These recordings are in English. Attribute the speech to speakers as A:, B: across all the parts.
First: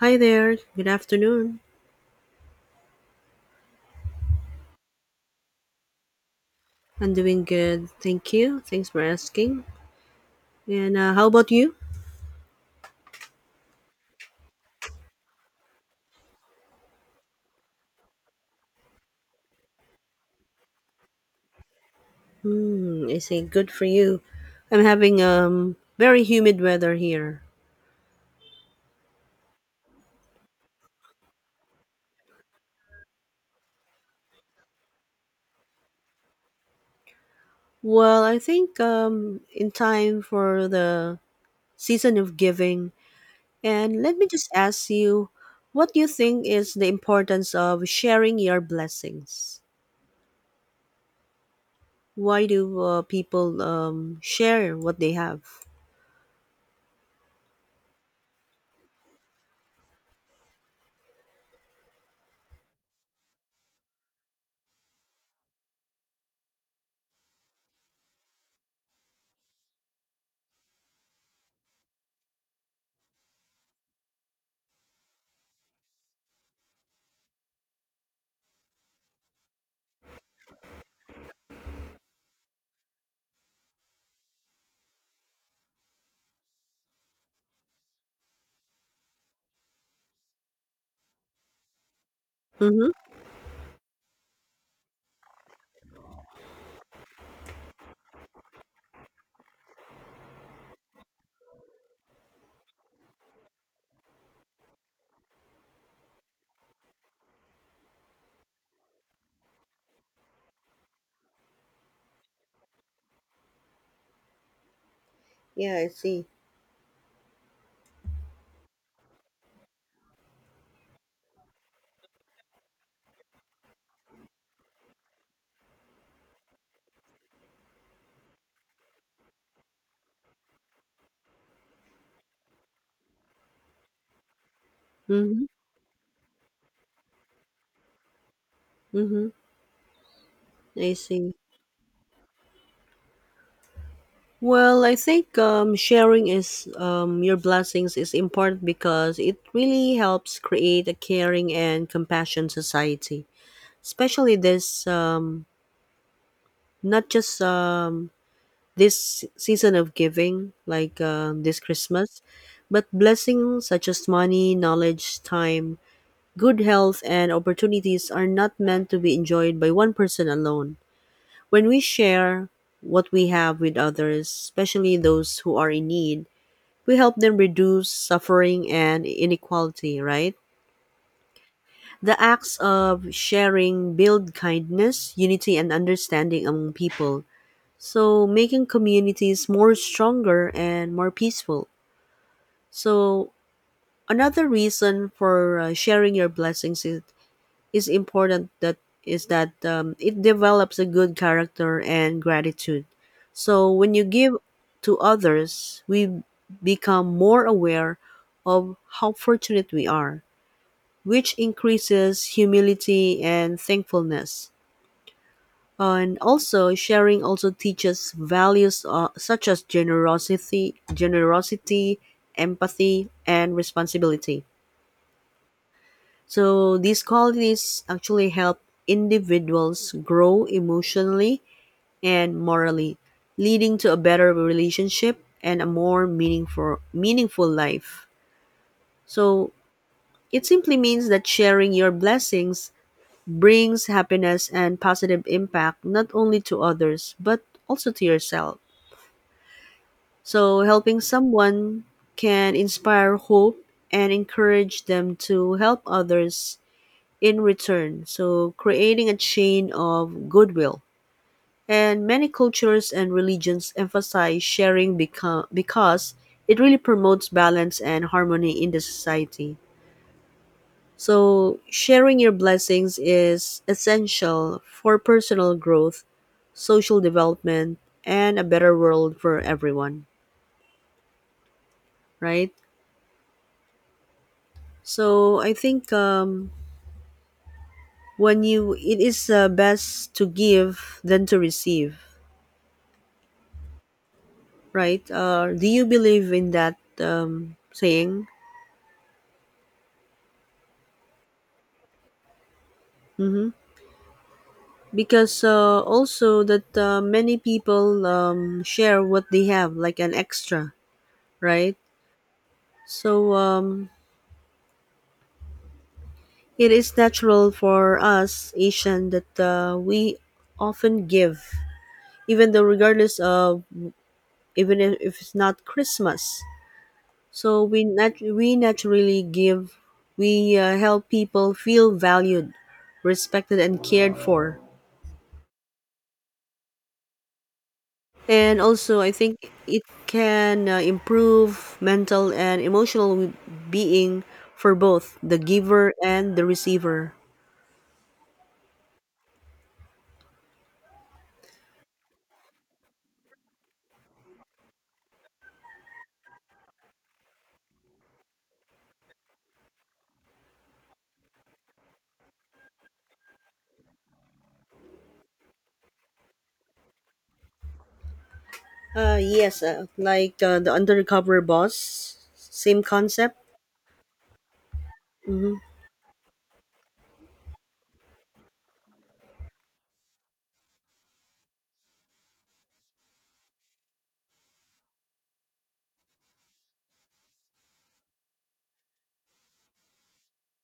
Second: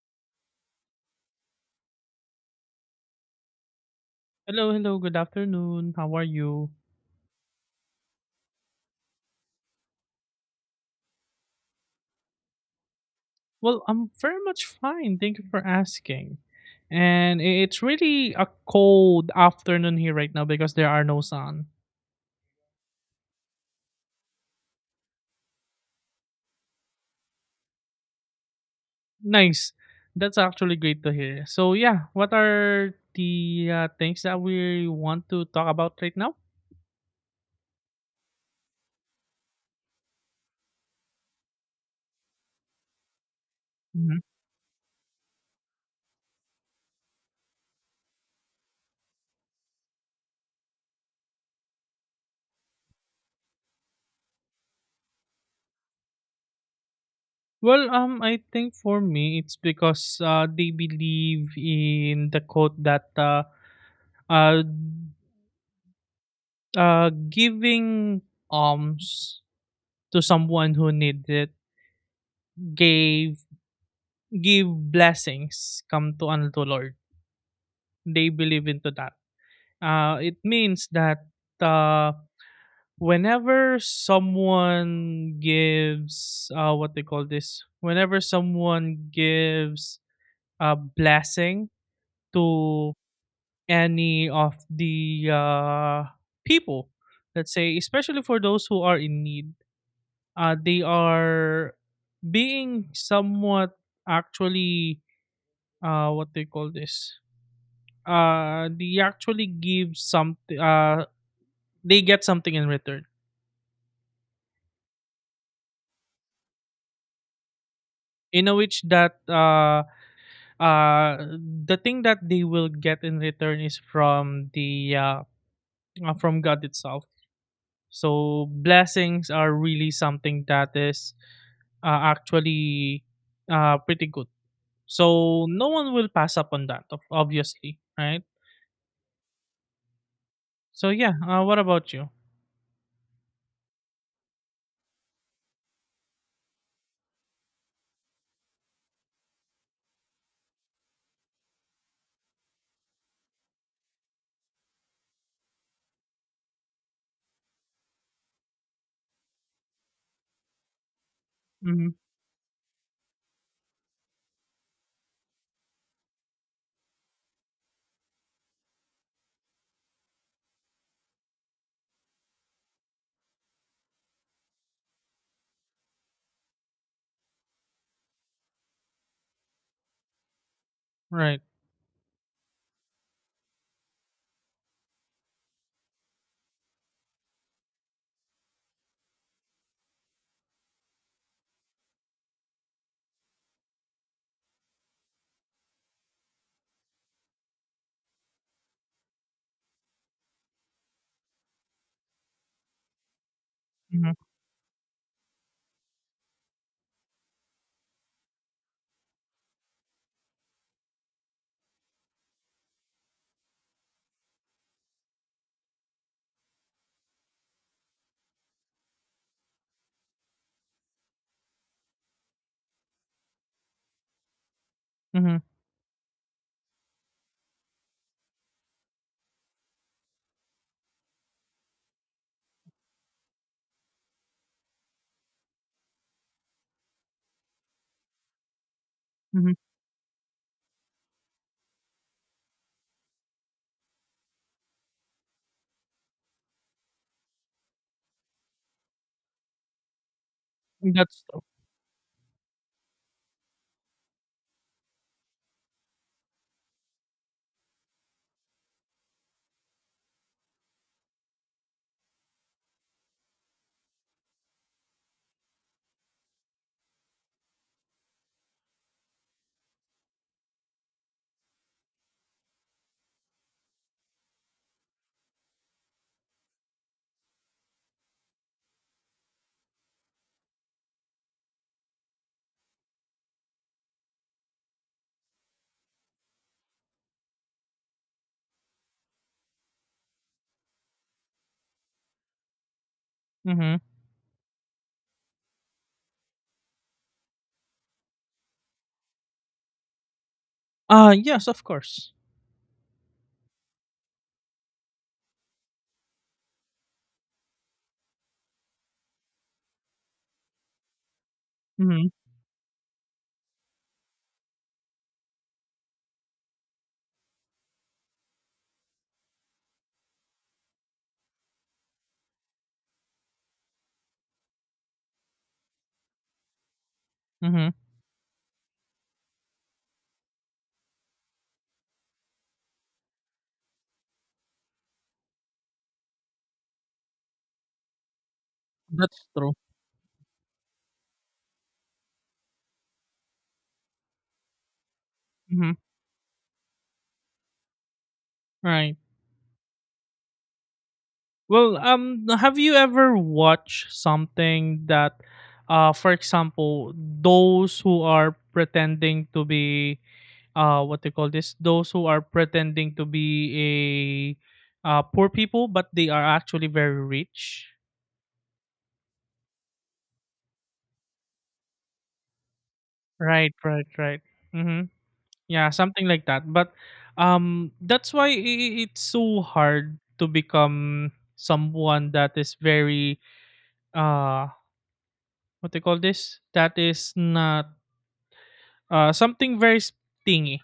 A: Hi there. Good afternoon.
B: Hello, hello, good afternoon. How are you?
A: I'm doing good. Thank you. Thanks for asking. And how about you?
B: Well, I'm very much fine. Thank you for asking. It's really a cold afternoon here right now because there are no sun.
A: Hmm. I say good for you. I'm having very humid weather here.
B: Nice. That's actually great to hear. So, yeah, what are the things that we want to talk about right now?
A: Well, I think in time for the season of giving. And let
B: Mhm.
A: me just ask you, what do you think is the importance of sharing your blessings? Why do people share what they have?
B: I think for me, it's because they believe in the quote that uh, giving alms to someone who needs it gave give blessings come to unto Lord. They believe into that. It means that uh, whenever someone gives what they call this, whenever someone gives a blessing
A: Mm-hmm.
B: to any of the people, let's say, especially for those who are in need, they are being somewhat actually what they call this, they actually give some they get something in return
A: Yeah, I see.
B: in a which that the thing that they will get in return is from the from god itself. So blessings are really something that is actually pretty good.
A: Mm-hmm.
B: So no one will pass up on that, obviously, right?
A: Mm-hmm.
B: So
A: I
B: yeah,
A: see.
B: what about you?
A: Well, I think sharing is your blessings is important because it really helps create a caring and compassion society, especially this not just this season of giving like this
B: Mm-hmm.
A: Christmas, but blessings such as money, knowledge, time, good health, and opportunities are not meant to be enjoyed by one person alone. When we share what we have with others, especially those who are in need, we help them reduce suffering and inequality, right?
B: Right.
A: The acts of sharing build kindness, unity, and understanding among people. So, making communities more stronger and more peaceful. So, another reason for sharing your blessings is important that is that it develops a good character and gratitude. So when you
B: Mm-hmm.
A: give to others, we become more aware of how fortunate we are, which increases humility and thankfulness. And also, sharing also teaches values such as generosity, empathy, and responsibility.
B: Mm-hmm.
A: So these qualities actually help individuals grow emotionally and morally, leading to a better relationship and a more meaningful life. So
B: Mm-hmm.
A: it simply means that sharing your blessings brings happiness and positive impact not only to others but also to yourself. So helping
B: That's true.
A: someone can inspire hope and encourage them to help others in return, so creating a chain of goodwill. And many cultures and religions emphasize sharing because it really promotes balance and harmony in the society. So, sharing your blessings is essential for personal growth, social development, and a better world for everyone, right? So, I think it is best to give than to receive.
B: Mm-hmm.
A: Right? Do you believe in that saying?
B: Uh, yes, of course.
A: Hmm. Because also that many people share what they have, like an extra, right?
B: Mhm.
A: So it is natural for us Asian that we often give, even though regardless of even if it's not Christmas. So
B: Mhm.
A: we naturally give, we help people feel valued, respected, and cared for. And also, I
B: That's
A: think
B: true.
A: it can improve mental and emotional being for both the
B: Mhm.
A: giver and the receiver.
B: Right. Well, have you ever watched something that, for example, those who are pretending to be, what they call this, those who are pretending to be a, poor people, but they are actually very rich.
A: Yes, like the undercover boss, same concept.
B: Right, right, right. Mm-hmm.
A: Mm-hmm.
B: Yeah, something like that. But, that's why it's so hard to become someone that is very uh what they call this, that is not something very thingy.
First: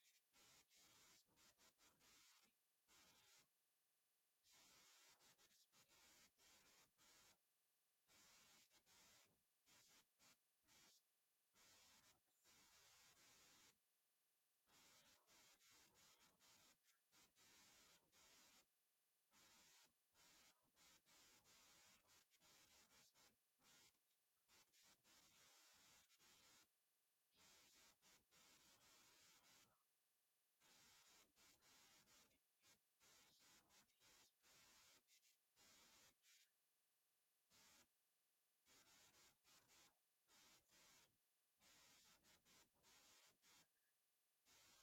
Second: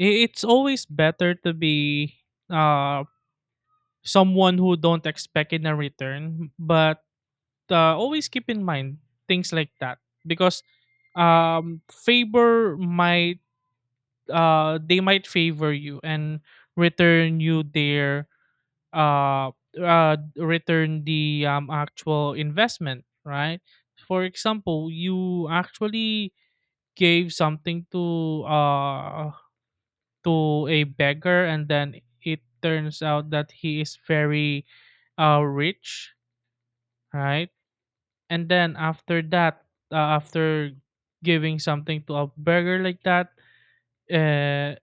B: I- it's always better to be uh someone who don't expect in a return, but always keep in mind things like that, because favor might they might favor you and return you their uh return the actual investment, right? For example, you actually gave something to a beggar, and then it turns out that he is very rich, right? And then after that, after giving something to a beggar like that, uh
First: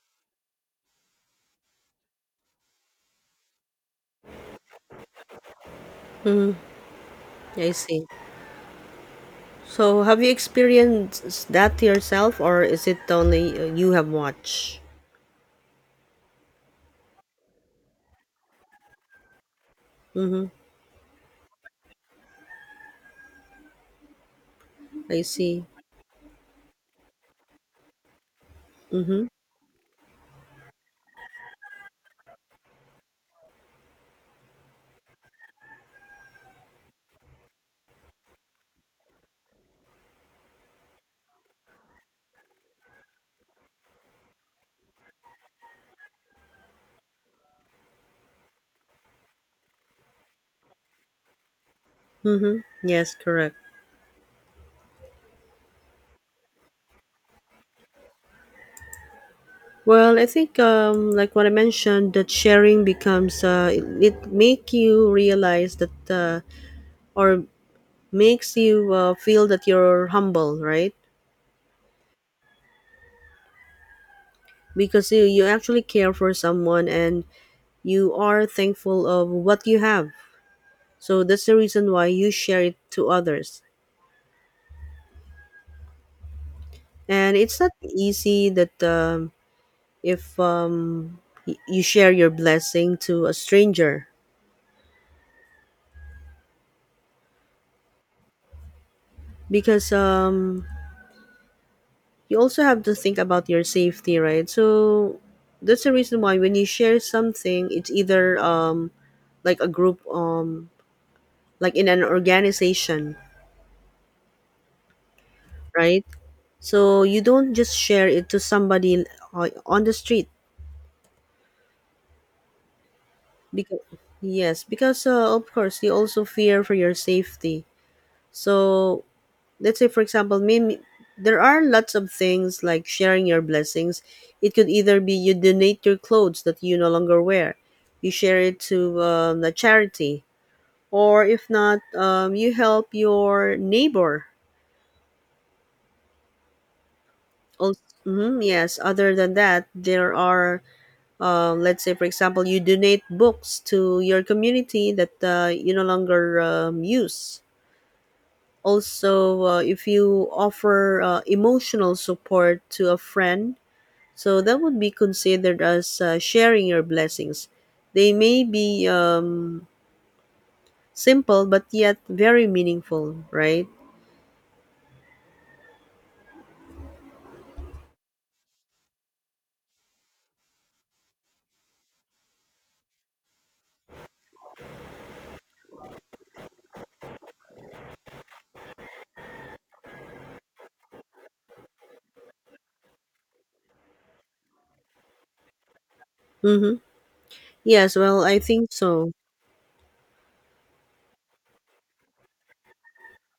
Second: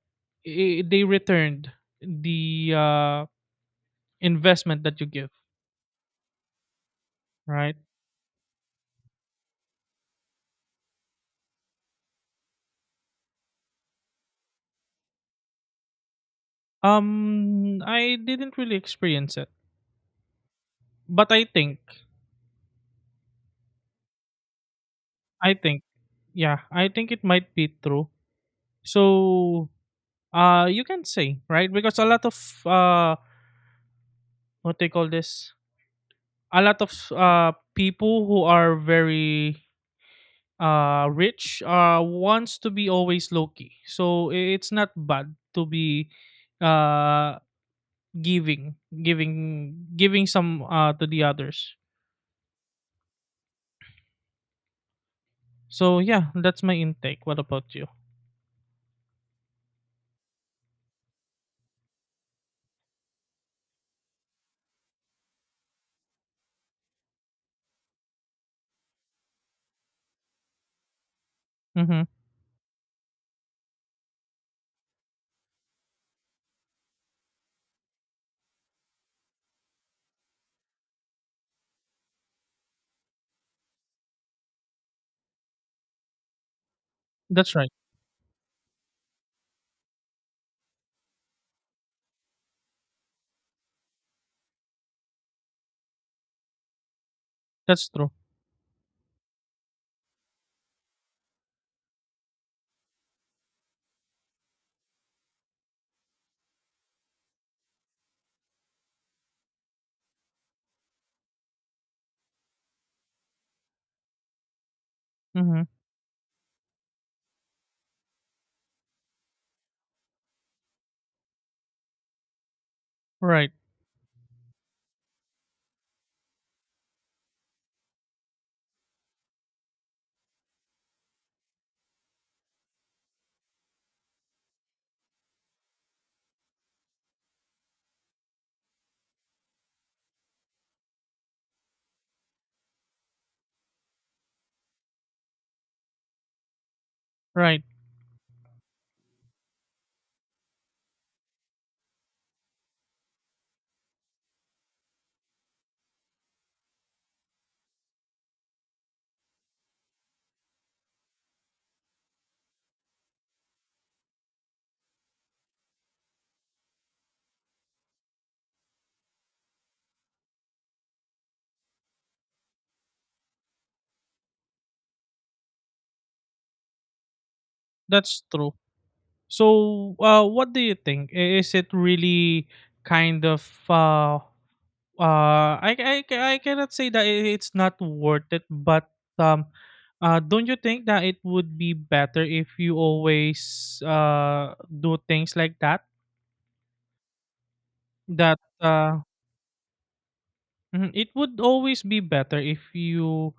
B: I they returned the investment that you give,
A: I
B: right?
A: see. So, have you experienced that yourself, or is it only you have watched?
B: I didn't really experience it,
A: Mm-hmm.
B: but
A: I
B: I
A: see.
B: think yeah, I think it might be true.
A: Mm-hmm.
B: So you can say, right? Because a lot of uh, what they call this, a lot of people who are very rich wants to be always low key. So it's not bad to be uh giving, giving some to the others.
A: Mm-hmm. Yes, correct.
B: So yeah, that's my intake. What about you?
A: Well, I think like what I mentioned, that sharing becomes it make you realize that or makes you feel that you're humble, right?
B: Mm-hmm.
A: Because you actually care for someone and you are thankful of what you have. So that's the reason why you share it to others. And
B: That's
A: it's
B: right.
A: not easy that if you share your blessing to a stranger
B: That's true.
A: because you also have to think about your safety, right? So that's the reason why when you share something, it's either like a group like in an organization,
B: Mm-hmm.
A: right? So you don't just share it to somebody on the street
B: Right.
A: because yes, because of course you also fear for your safety. So let's say for example me. There are lots of things like sharing your blessings. It could either be you donate your clothes that you no longer wear, you share it to the charity, or if not you help your neighbor.
B: Right.
A: Also, yes, other than that there are let's say for example you donate books to your community that you no longer use. Also if you offer emotional support to a friend. So that would be considered as sharing your blessings. They may be simple, but yet very meaningful, right?
B: That's true. So, what do you think? Is it really kind of uh, I, I cannot say that it's not worth it, but um, don't you think that it would be better if you always do things like that?
A: Mm-hmm. Yes, well, I
B: That
A: think so.
B: mhm, it would always be better if you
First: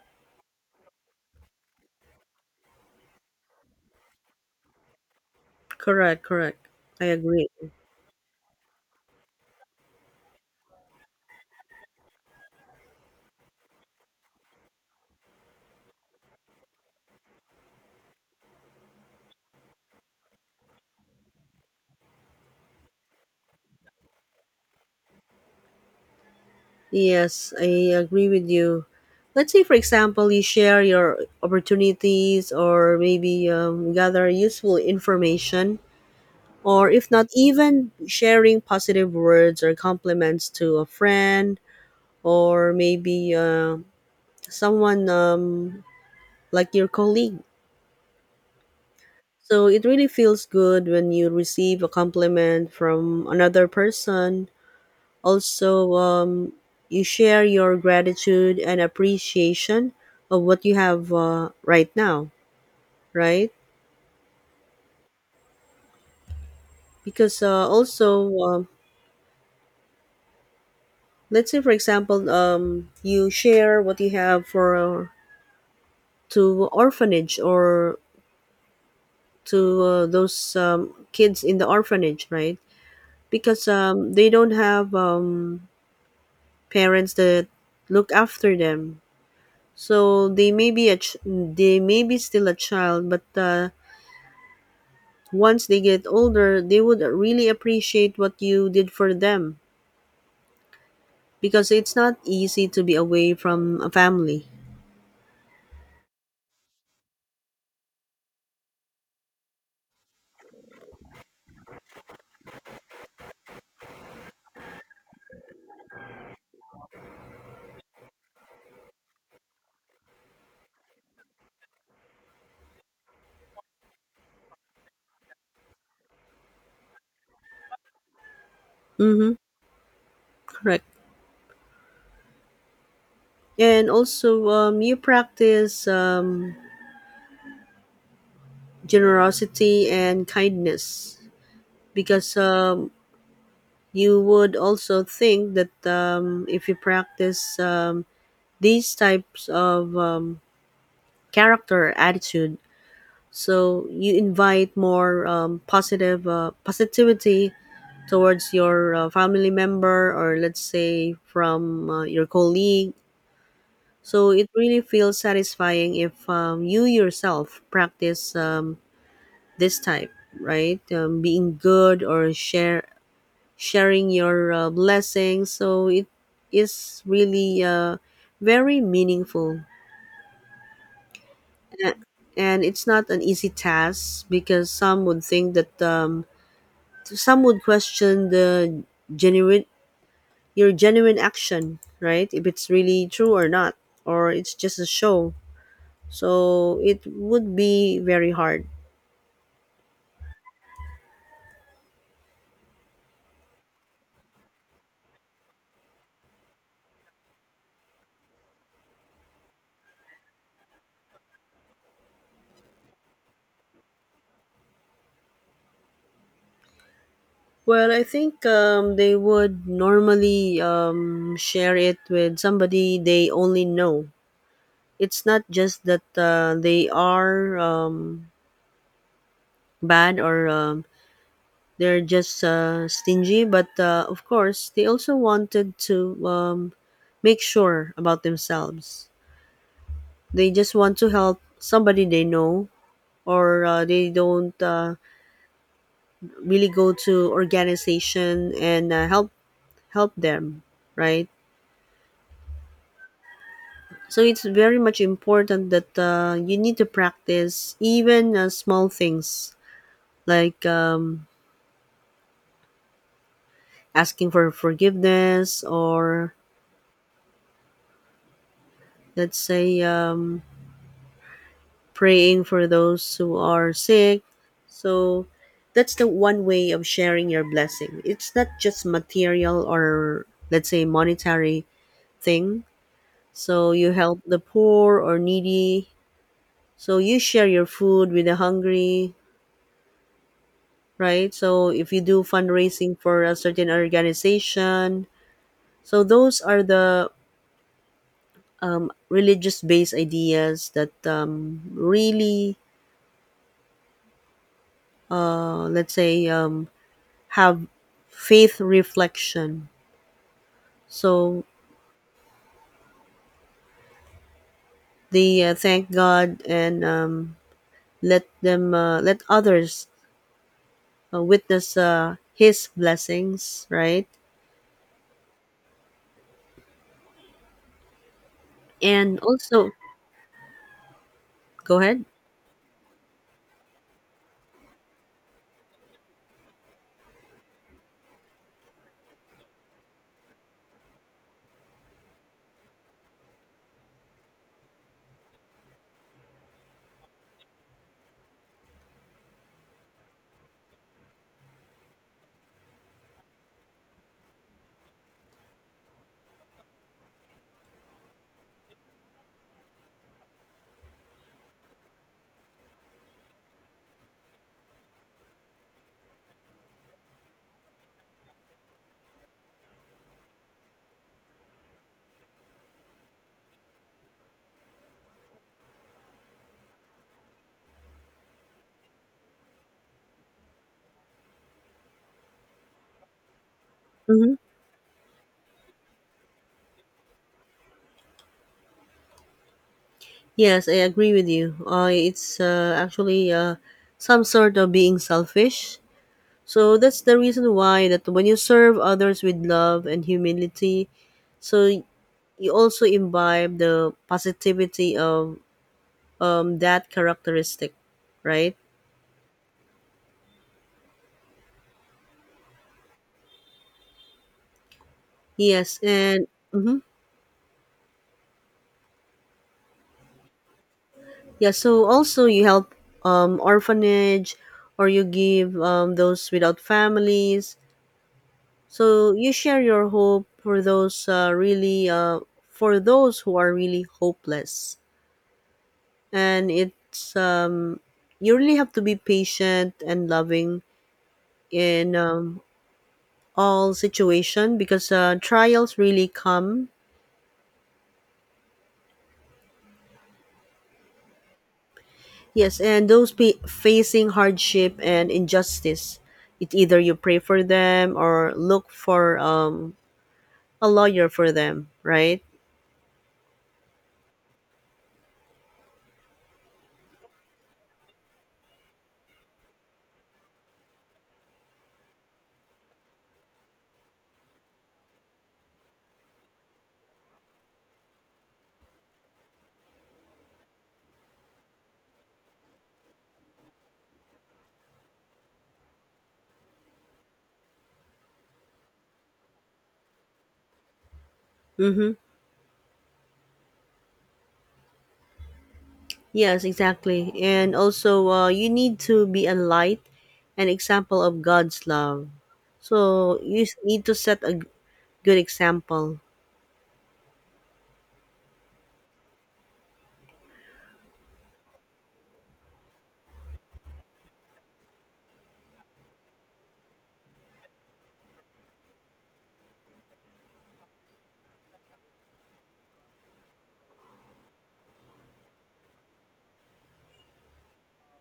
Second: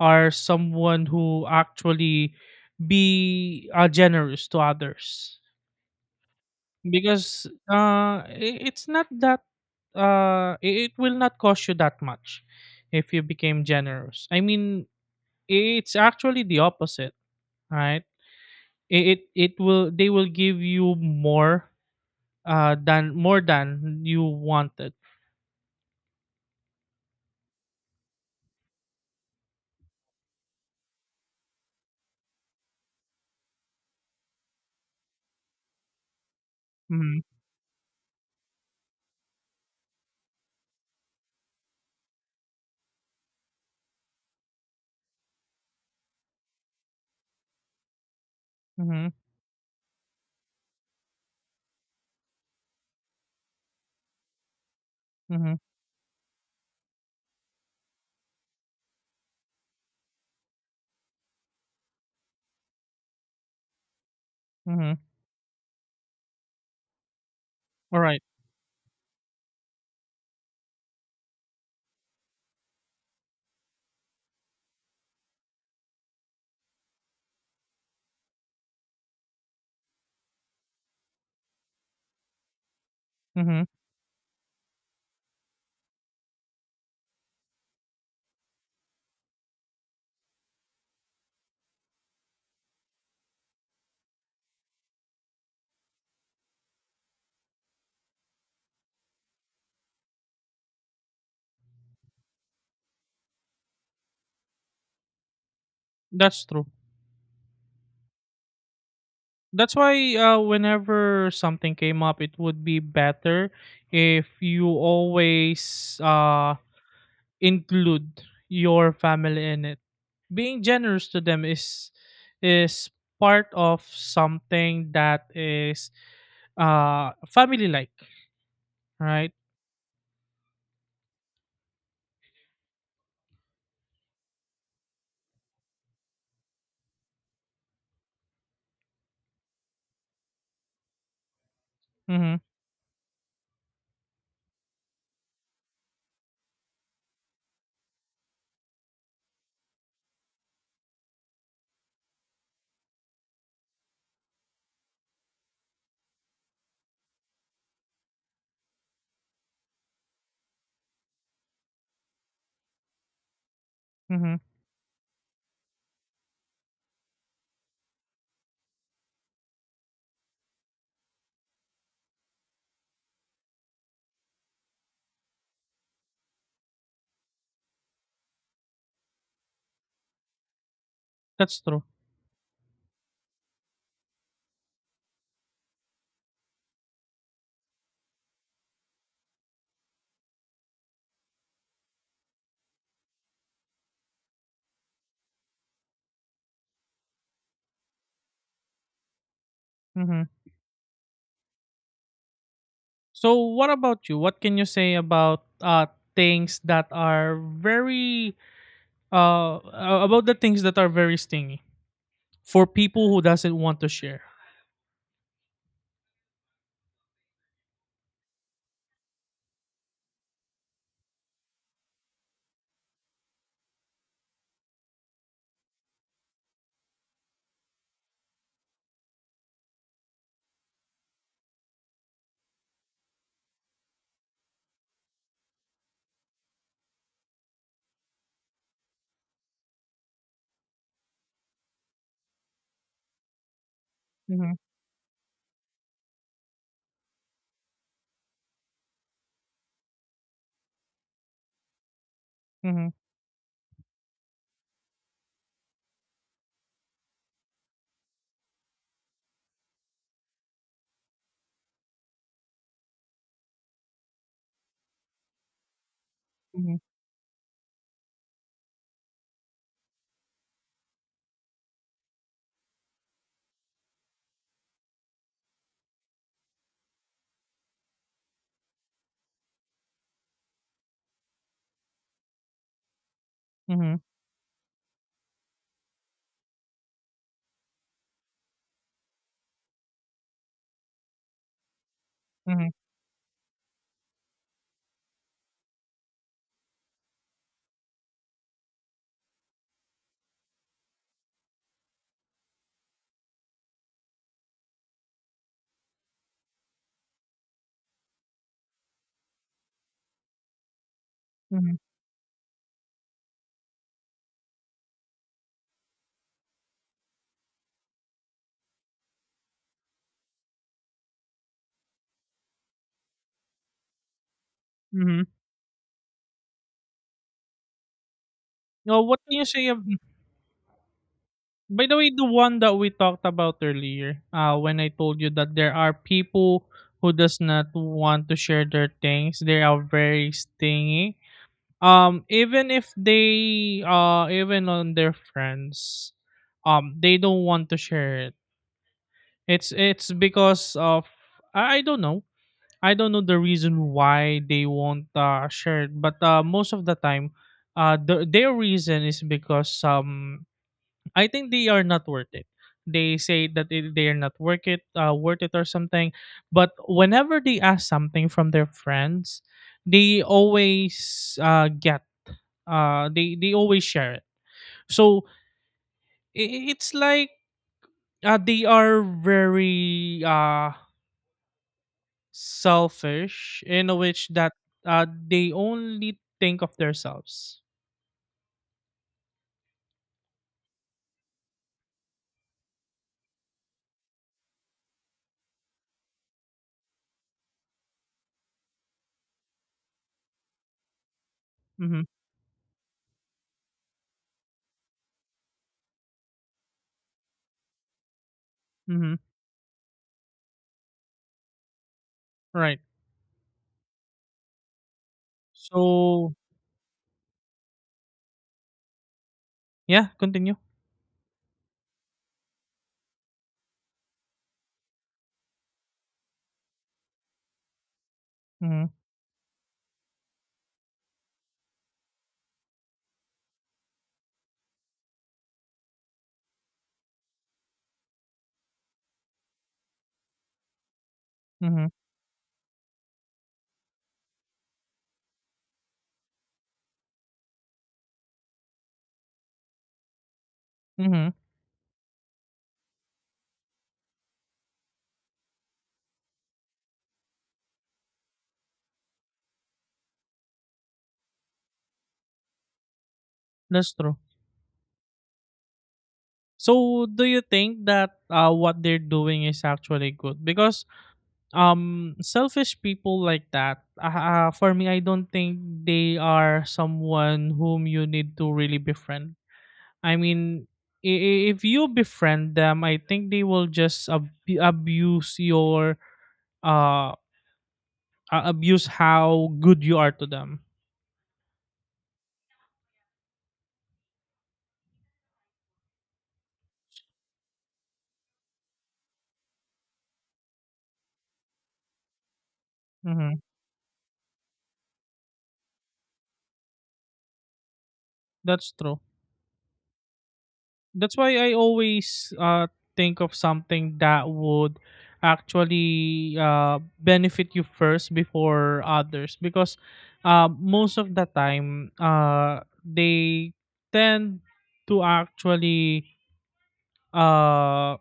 B: are someone who actually be generous to others.
A: Correct, correct. I agree.
B: Because, I it's not that, uh, i- it will not cost you that much if you became generous. I mean, it's actually the opposite, right? It will they will give you more than more than you wanted.
A: Yes, I agree with you. Let's say, for example, you share your opportunities or maybe gather useful information, or if
B: Mhm.
A: not, even sharing positive words or compliments to a friend, or maybe someone like your colleague.
B: Mhm.
A: So it really feels good when you receive a compliment from another person.
B: Mhm.
A: Also, you share your gratitude and appreciation of what you have right now, right?
B: Mhm.
A: Because
B: All right.
A: also, let's say, for example, you share what you have for to orphanage or to those kids in the orphanage, right?
B: Mhm.
A: Because they don't have parents that look after them. So they may be they may be still a child, but once they get older, they would really appreciate what you did for them because it's not easy to be away from a family.
B: That's true. That's why whenever something came up, it would be better if you always include your family in it. Being generous to them is is part of something that is family like,
A: Mm-hmm.
B: right?
A: Correct. And also, you practice generosity and kindness because
B: Mhm.
A: you would also think that if you practice these types of character attitude, so you invite more positive positivity towards your family member or let's say from your colleague. So
B: Mhm.
A: it really feels satisfying if you yourself practice this type, right? Being good, or share sharing your blessings, so it is really very meaningful.
B: That's true.
A: A- and it's not an easy task because some would think that some would question the genuine your genuine action, right? If it's really true or not, or it's just a show, so it would be very hard.
B: Mhm. So what about you? What can you say about things that are very uh about the things that are very stingy, for people who doesn't want to share?
A: Well, I think they would normally share it with somebody they only know. It's not just that they are bad or they're just stingy, but of course, they also wanted to make sure about themselves. They just want to help somebody they know, or they don't
B: Mhm,
A: really go to organization and help them, right?
B: mhm,
A: So it's very much important that you need to practice even small things like asking for forgiveness, or
B: mhm,
A: let's say praying for those who are sick. So that's the one way of sharing your blessing. It's not just material, or let's say monetary thing. So you
B: mhm,
A: help the poor or needy. So you share your food with the hungry, right? So if you do
B: mhm,
A: fundraising for a certain organization, so those are the religious based ideas that really, let's say, have faith reflection. So
B: mhm,
A: they thank God and let others witness His blessings, right?
B: mhm. Now,
A: And
B: what do you say?
A: also, go
B: By the
A: ahead.
B: way, the one that we talked about earlier, when I told you that there are people who does not want to share their things, they are very stingy. Even if they, even on their friends, they don't want to share it. It's because of I don't know. I don't know the reason why they won't share it, but most of the time, their reason is because I think they are not worth it. They say that they are not worth it, worth it or something. But whenever they ask something from their friends, they always get. They always share it. So it's like they are very selfish in a which
A: hmm
B: that they only think of themselves.
A: Yes, I agree with you. It's actually some sort of being selfish. So that's the reason why that when you serve others with love and humility, so
B: Mm-hmm,
A: you also imbibe the positivity of that characteristic, right?
B: mm-hmm, right.
A: Yes, and
B: So
A: mhm.
B: yeah, continue.
A: Yeah. So also you help orphanage, or you give those without families.
B: Mm-hmm,
A: So you share your hope for those really for those who are really hopeless, and it's you really have to be patient and loving
B: mm-hmm,
A: in all situation because trials really come.
B: mm-hmm.
A: Yes, and those facing hardship and injustice, it either you pray for them or look for a lawyer for them, right?
B: That's true. So do you think that what they're doing is actually good? Because selfish people like that, for me, I don't think they are someone whom you need to really befriend. I mean, if you befriend them, I think they will just abuse your uh abuse how good you are to them.
A: Mm-hmm. Yes, exactly. And also, you need to be a light, an example of God's love. So
B: Hmm.
A: you need to set a good example.
B: That's true. That's why I always think of something that would actually benefit you first before others, because most of the time tend to actually uh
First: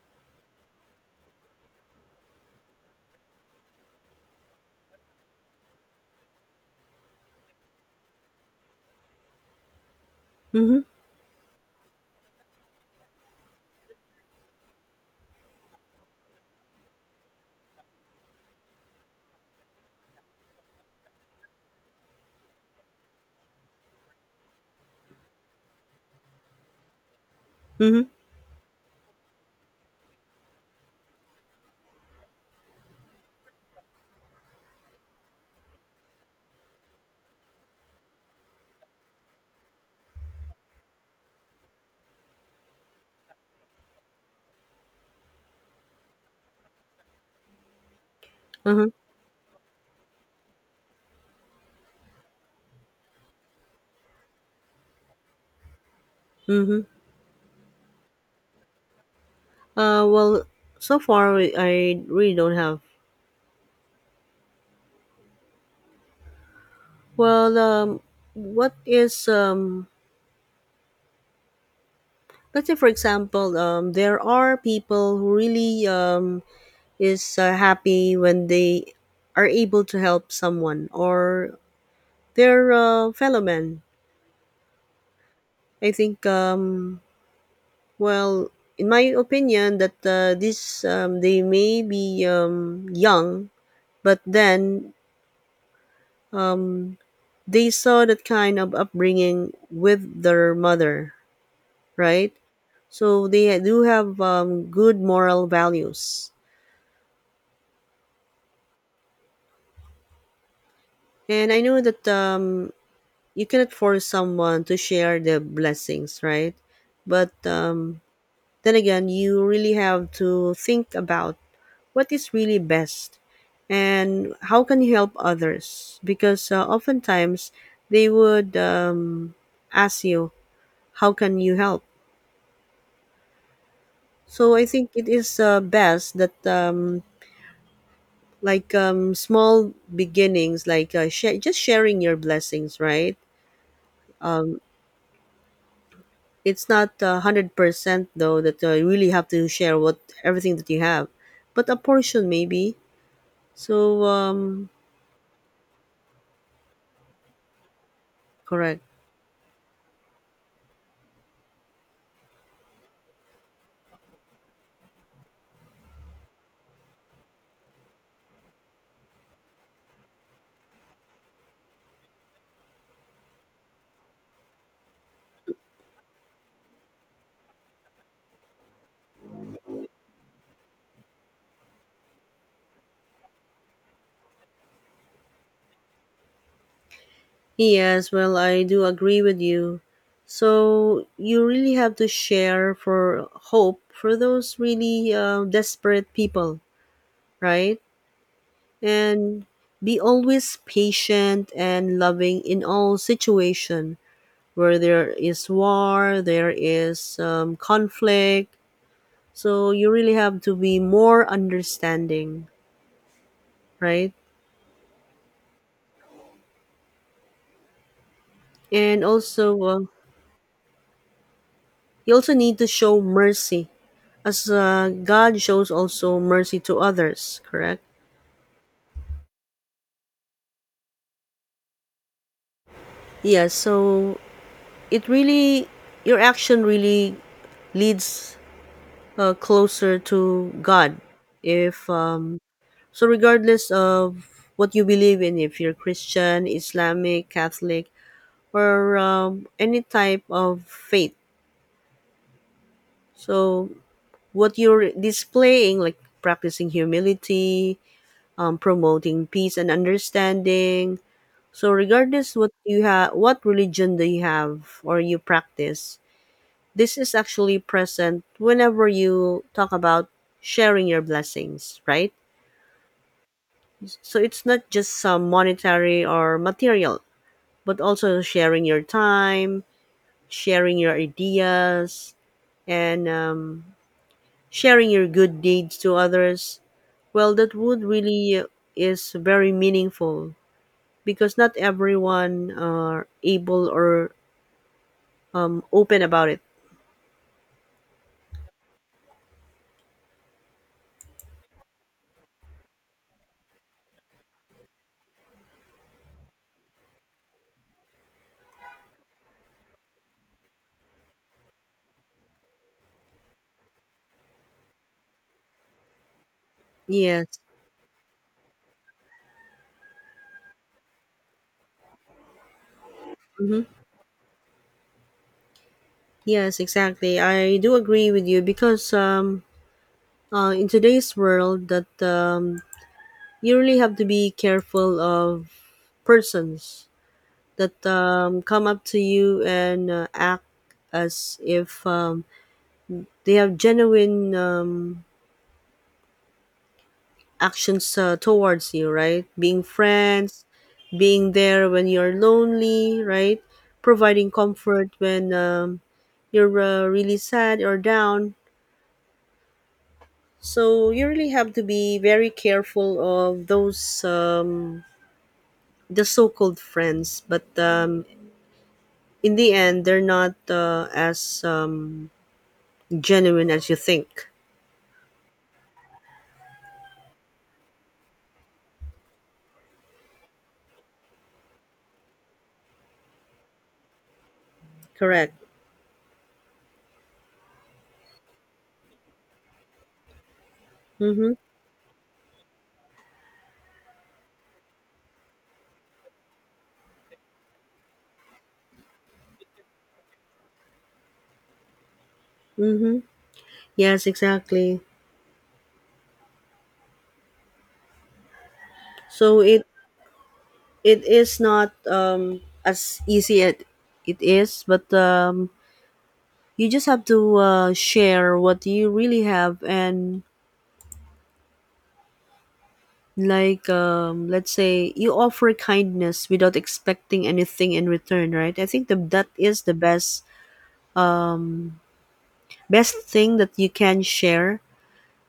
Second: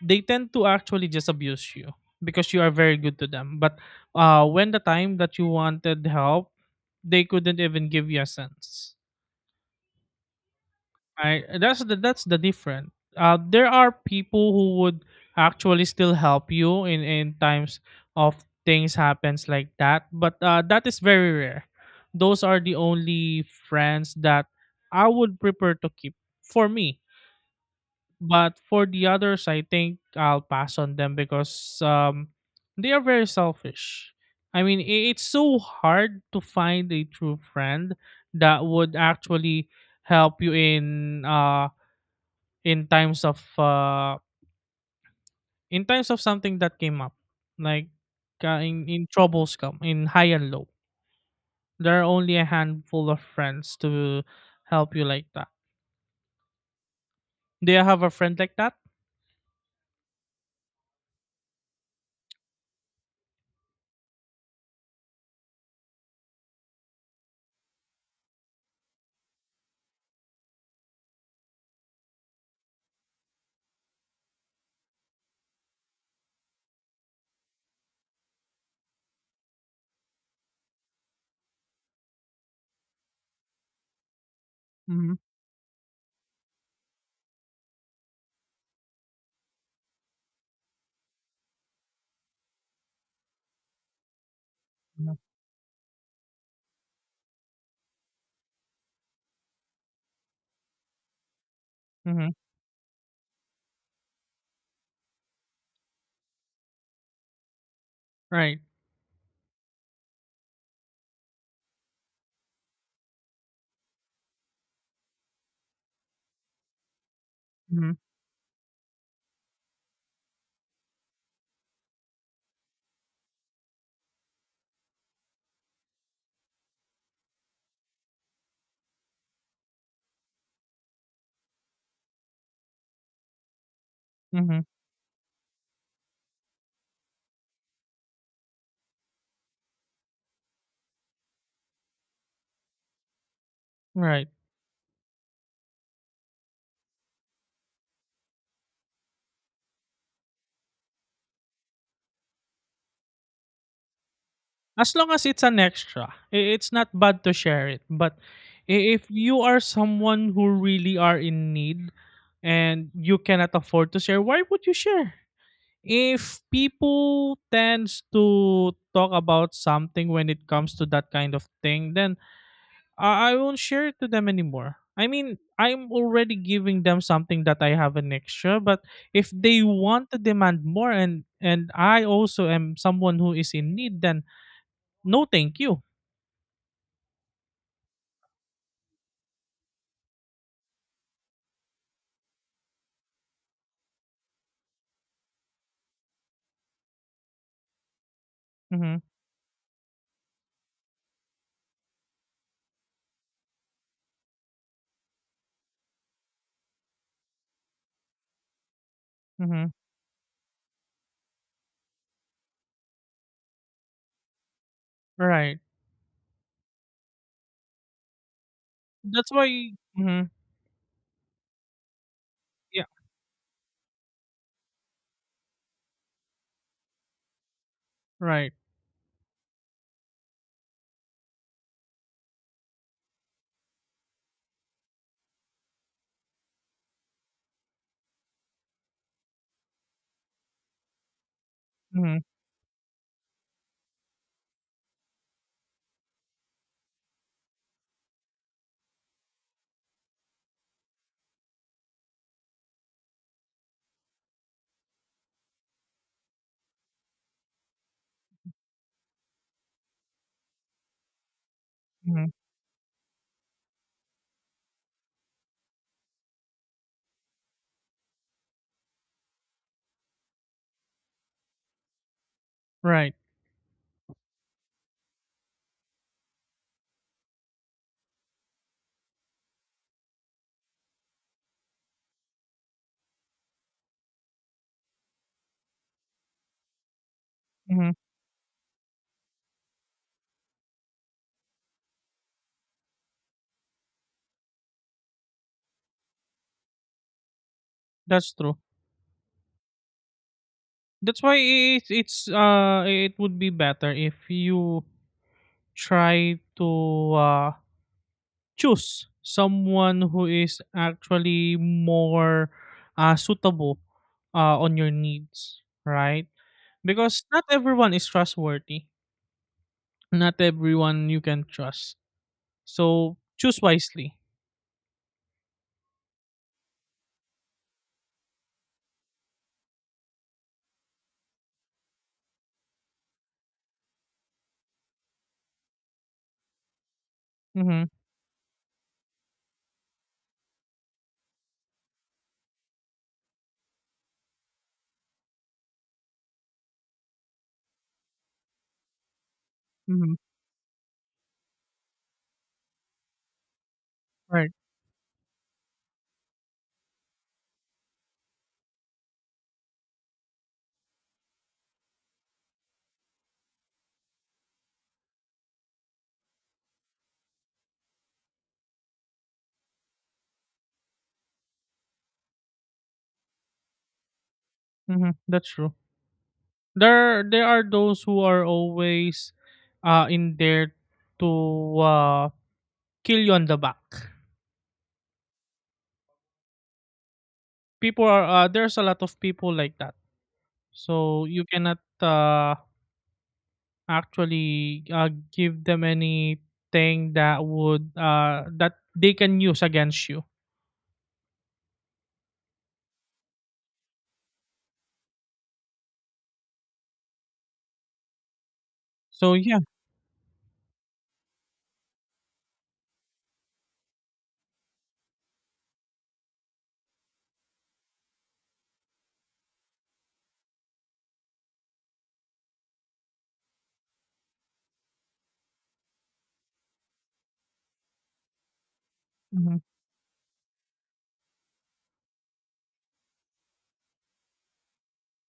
B: they tend to actually just abuse you because you are very good to them, but when the time that you wanted help, they couldn't even give you a sense.
A: Mm-hmm.
B: Right. That's the different. There are people who would actually still help you in times of things happens like that, but that is very rare. Those are the only friends that I would prefer to keep for me.
A: Mm-hmm.
B: But for the others, I think I'll pass on them, because they are very selfish. I mean, it's so hard to find a true friend that would actually help you in in times of uh in times of something that came up, like
A: Uh-huh.
B: in troubles come in high and low. There are only a handful of friends to help you like that.
A: Mm-hmm.
B: Do you have a friend like that?
A: Well, so far I really don't have. Well, what is let's say, for example, there are people who really is happy when they are able to help someone or their fellow man.
B: Mm-hmm.
A: I think, well, in my opinion, that this they may be young, but then
B: Mm-hmm.
A: um, they saw that kind of upbringing with their mother,
B: Mm-hmm.
A: right? So they do have good moral values.
B: Right.
A: And I know that you cannot force someone to share the blessings, right? But
B: Mm-hmm.
A: then again, you really have to think about what is really best and how can you help others because oftentimes they would ask you how can you help. So
B: Mm-hmm.
A: I think it is best that like small beginnings like just sharing your blessings, right?
B: Right.
A: It's not 100% though that you really have to share what everything that you have, but a portion maybe. So
B: As long as it's an extra, it's not bad to share it. But
A: correct.
B: if you are someone who really are in need and you cannot afford to share, why would you share? If people tends to talk about something when it comes to that kind of thing, then I won't share it to them anymore. I mean, I'm already giving them something that I have an extra, but if they want to demand more and I also am someone who is in need, then no thank you.
A: Yes, well, I do agree with you. So you really have to share for hope for those really desperate people, right?
B: Mhm,
A: And be always patient and loving in all situation where there is war, there is conflict. So
B: mhm,
A: you really have to be more understanding, right?
B: right.
A: And
B: That's
A: also,
B: why mhm,
A: you also need to
B: yeah,
A: show mercy, as God shows also mercy to others, correct?
B: right.
A: Yeah, so it really, your action really leads closer to God. If,
B: Mhm,
A: so regardless of what you believe in, if you're Christian, Islamic, Catholic, or any type of faith, so what you're displaying, like practicing humility, promoting peace and understanding. So
B: mhm,
A: regardless what you have, what religion do you have or you practice, this is actually present whenever you talk about sharing your blessings, right?
B: right.
A: So it's not just some monetary or material, but also sharing your time, sharing your ideas, and sharing your good deeds to others. Well, that would
B: Mhm,
A: really is very meaningful because not everyone are able or open about it.
B: that's true. That's why it would be better if you try to choose someone who is actually more suitable on your needs, right? Because
A: Yes.
B: not everyone is trustworthy. Not everyone you can trust. So choose
A: hmm
B: wisely.
A: Yes, exactly. I do agree with you because in today's world, that you really have to be careful of persons that
B: Mhm,
A: come up to you and act as if they have genuine actions towards you, right? Being
B: mhm,
A: friends, being there when you're lonely, right? Providing
B: right.
A: comfort when you're really sad or down. So you really have to be very careful of those the so-called friends, but in the end, they're not as genuine as you think.
B: Hmm. That's true. There are those who are always in there to uh kill you on the back.
A: Correct.
B: People are there's a lot of people like that. So
A: Mm-hmm.
B: you cannot actually give them anything that would that they can use against you.
A: Mm-hmm. Yes, exactly.
B: So
A: So
B: yeah.
A: it is not as easy as it is, but you just have to share what you really have, and like let's say you offer kindness without expecting anything in return, right? I think that is
B: Hmm.
A: the best thing that you can share.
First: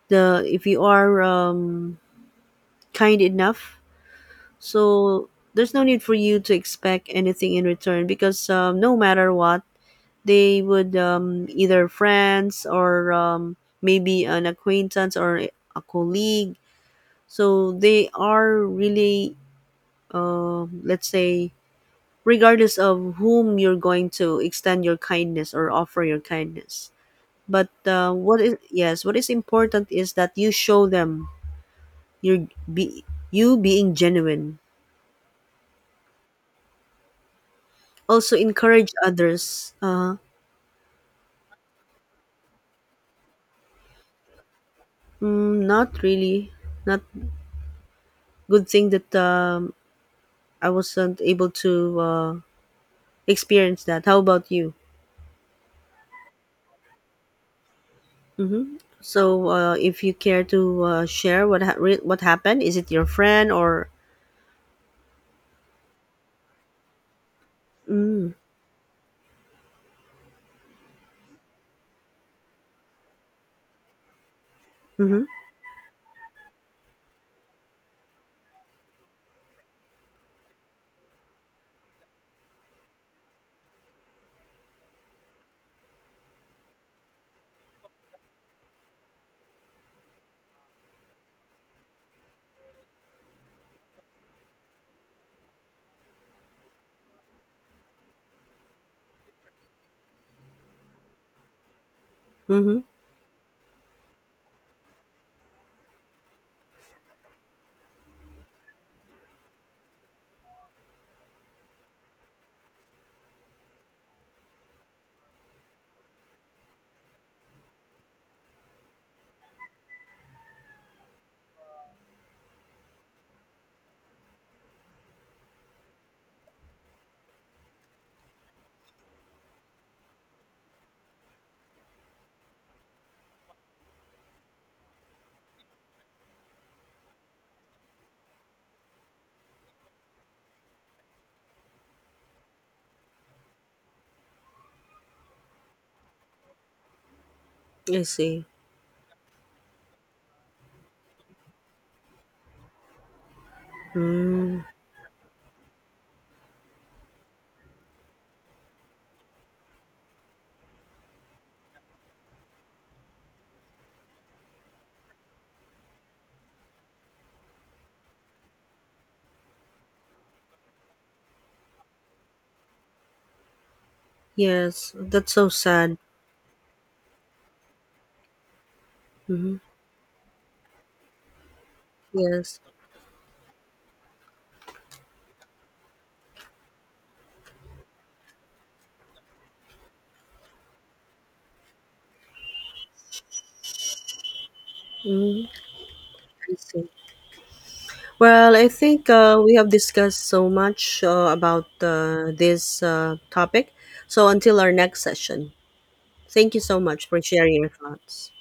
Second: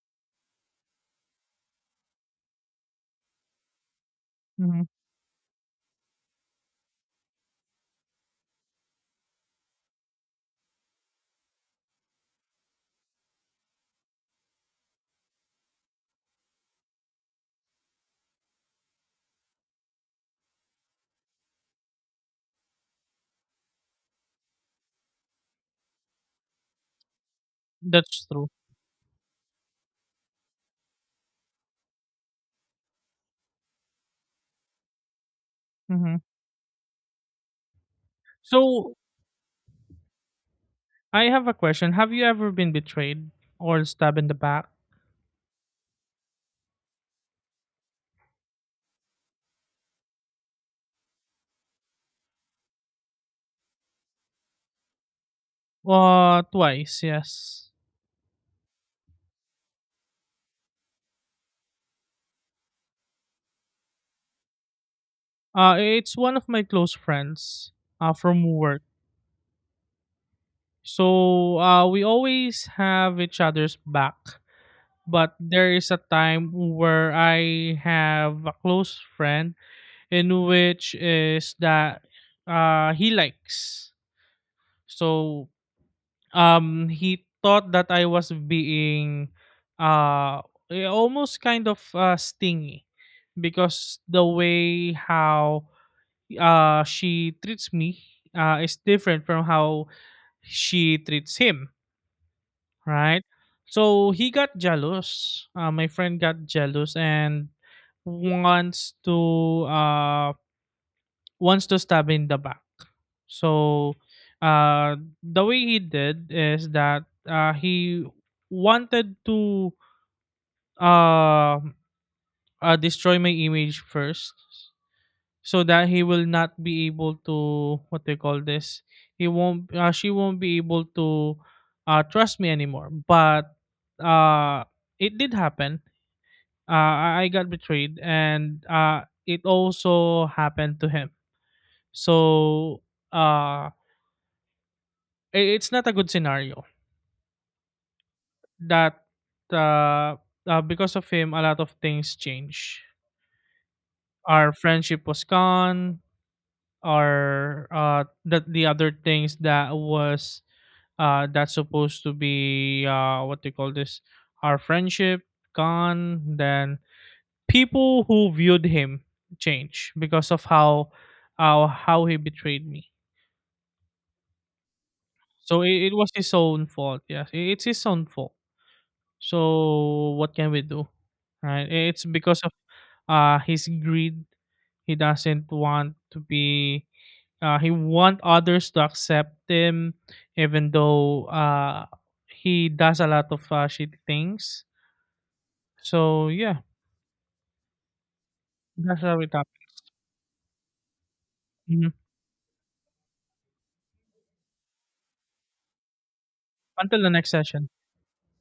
A: The If you are kind enough,
B: Hmm.
A: so there's no need for you to expect anything in return because no matter what, they would either friends or maybe an acquaintance or a colleague, so they are really let's say regardless of whom you're going to extend your kindness or offer your kindness, but
B: That's
A: what
B: true.
A: is yes, what is important is that you show them your be you being genuine,
B: Hmm.
A: also encourage
B: So
A: others
B: I have a question. Have you ever been betrayed or stabbed in the back?
A: mm, not really. Not good thing that I wasn't able to experience that. How about you?
B: Uh, twice, yes.
A: So, if you care to share what happened, is it your friend or?
B: It's one of my close friends from work. So we always have each other's back.
A: Mm-hmm.
B: But there is a time where I have a close friend in which is that he likes. So he thought that I was being uh, almost kind of stingy, because the way how she treats me is different from how she treats him,
A: Mm-hmm.
B: right? So he got jealous. My friend got jealous and wants to uh, wants to stab in the back. So uh, the way he did is that he wanted to uh, destroy my image first, so that he will not be able to what they call this, he won't she won't be able to trust me anymore. But uh, it did happen. I got betrayed, and it also happened to him. So uh, it's not a good scenario.
A: I see.
B: That uh, because of him a lot of things change. Our
A: Mm,
B: friendship was gone, or that the other things that was that's supposed to be what they call this, our friendship gone. Then people who viewed him change because of how he betrayed me.
A: yes, that's so
B: So it
A: sad.
B: was his own fault. Yes, it's his own fault.
A: Mm-hmm.
B: So what can we do, right? It's because of
A: Yes.
B: his greed. He doesn't want to be he want others to accept him, even though he does a lot of shitty things.
A: Mm,
B: So
A: I
B: yeah,
A: see. Well, I
B: that's
A: think
B: how we talk.
A: we have discussed so much about
B: Mhm.
A: this topic. So, until our next session, thank you so
B: Until
A: much
B: the
A: for
B: next
A: sharing your
B: session.
A: thoughts.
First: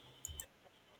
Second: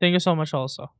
B: Thank you so much, also.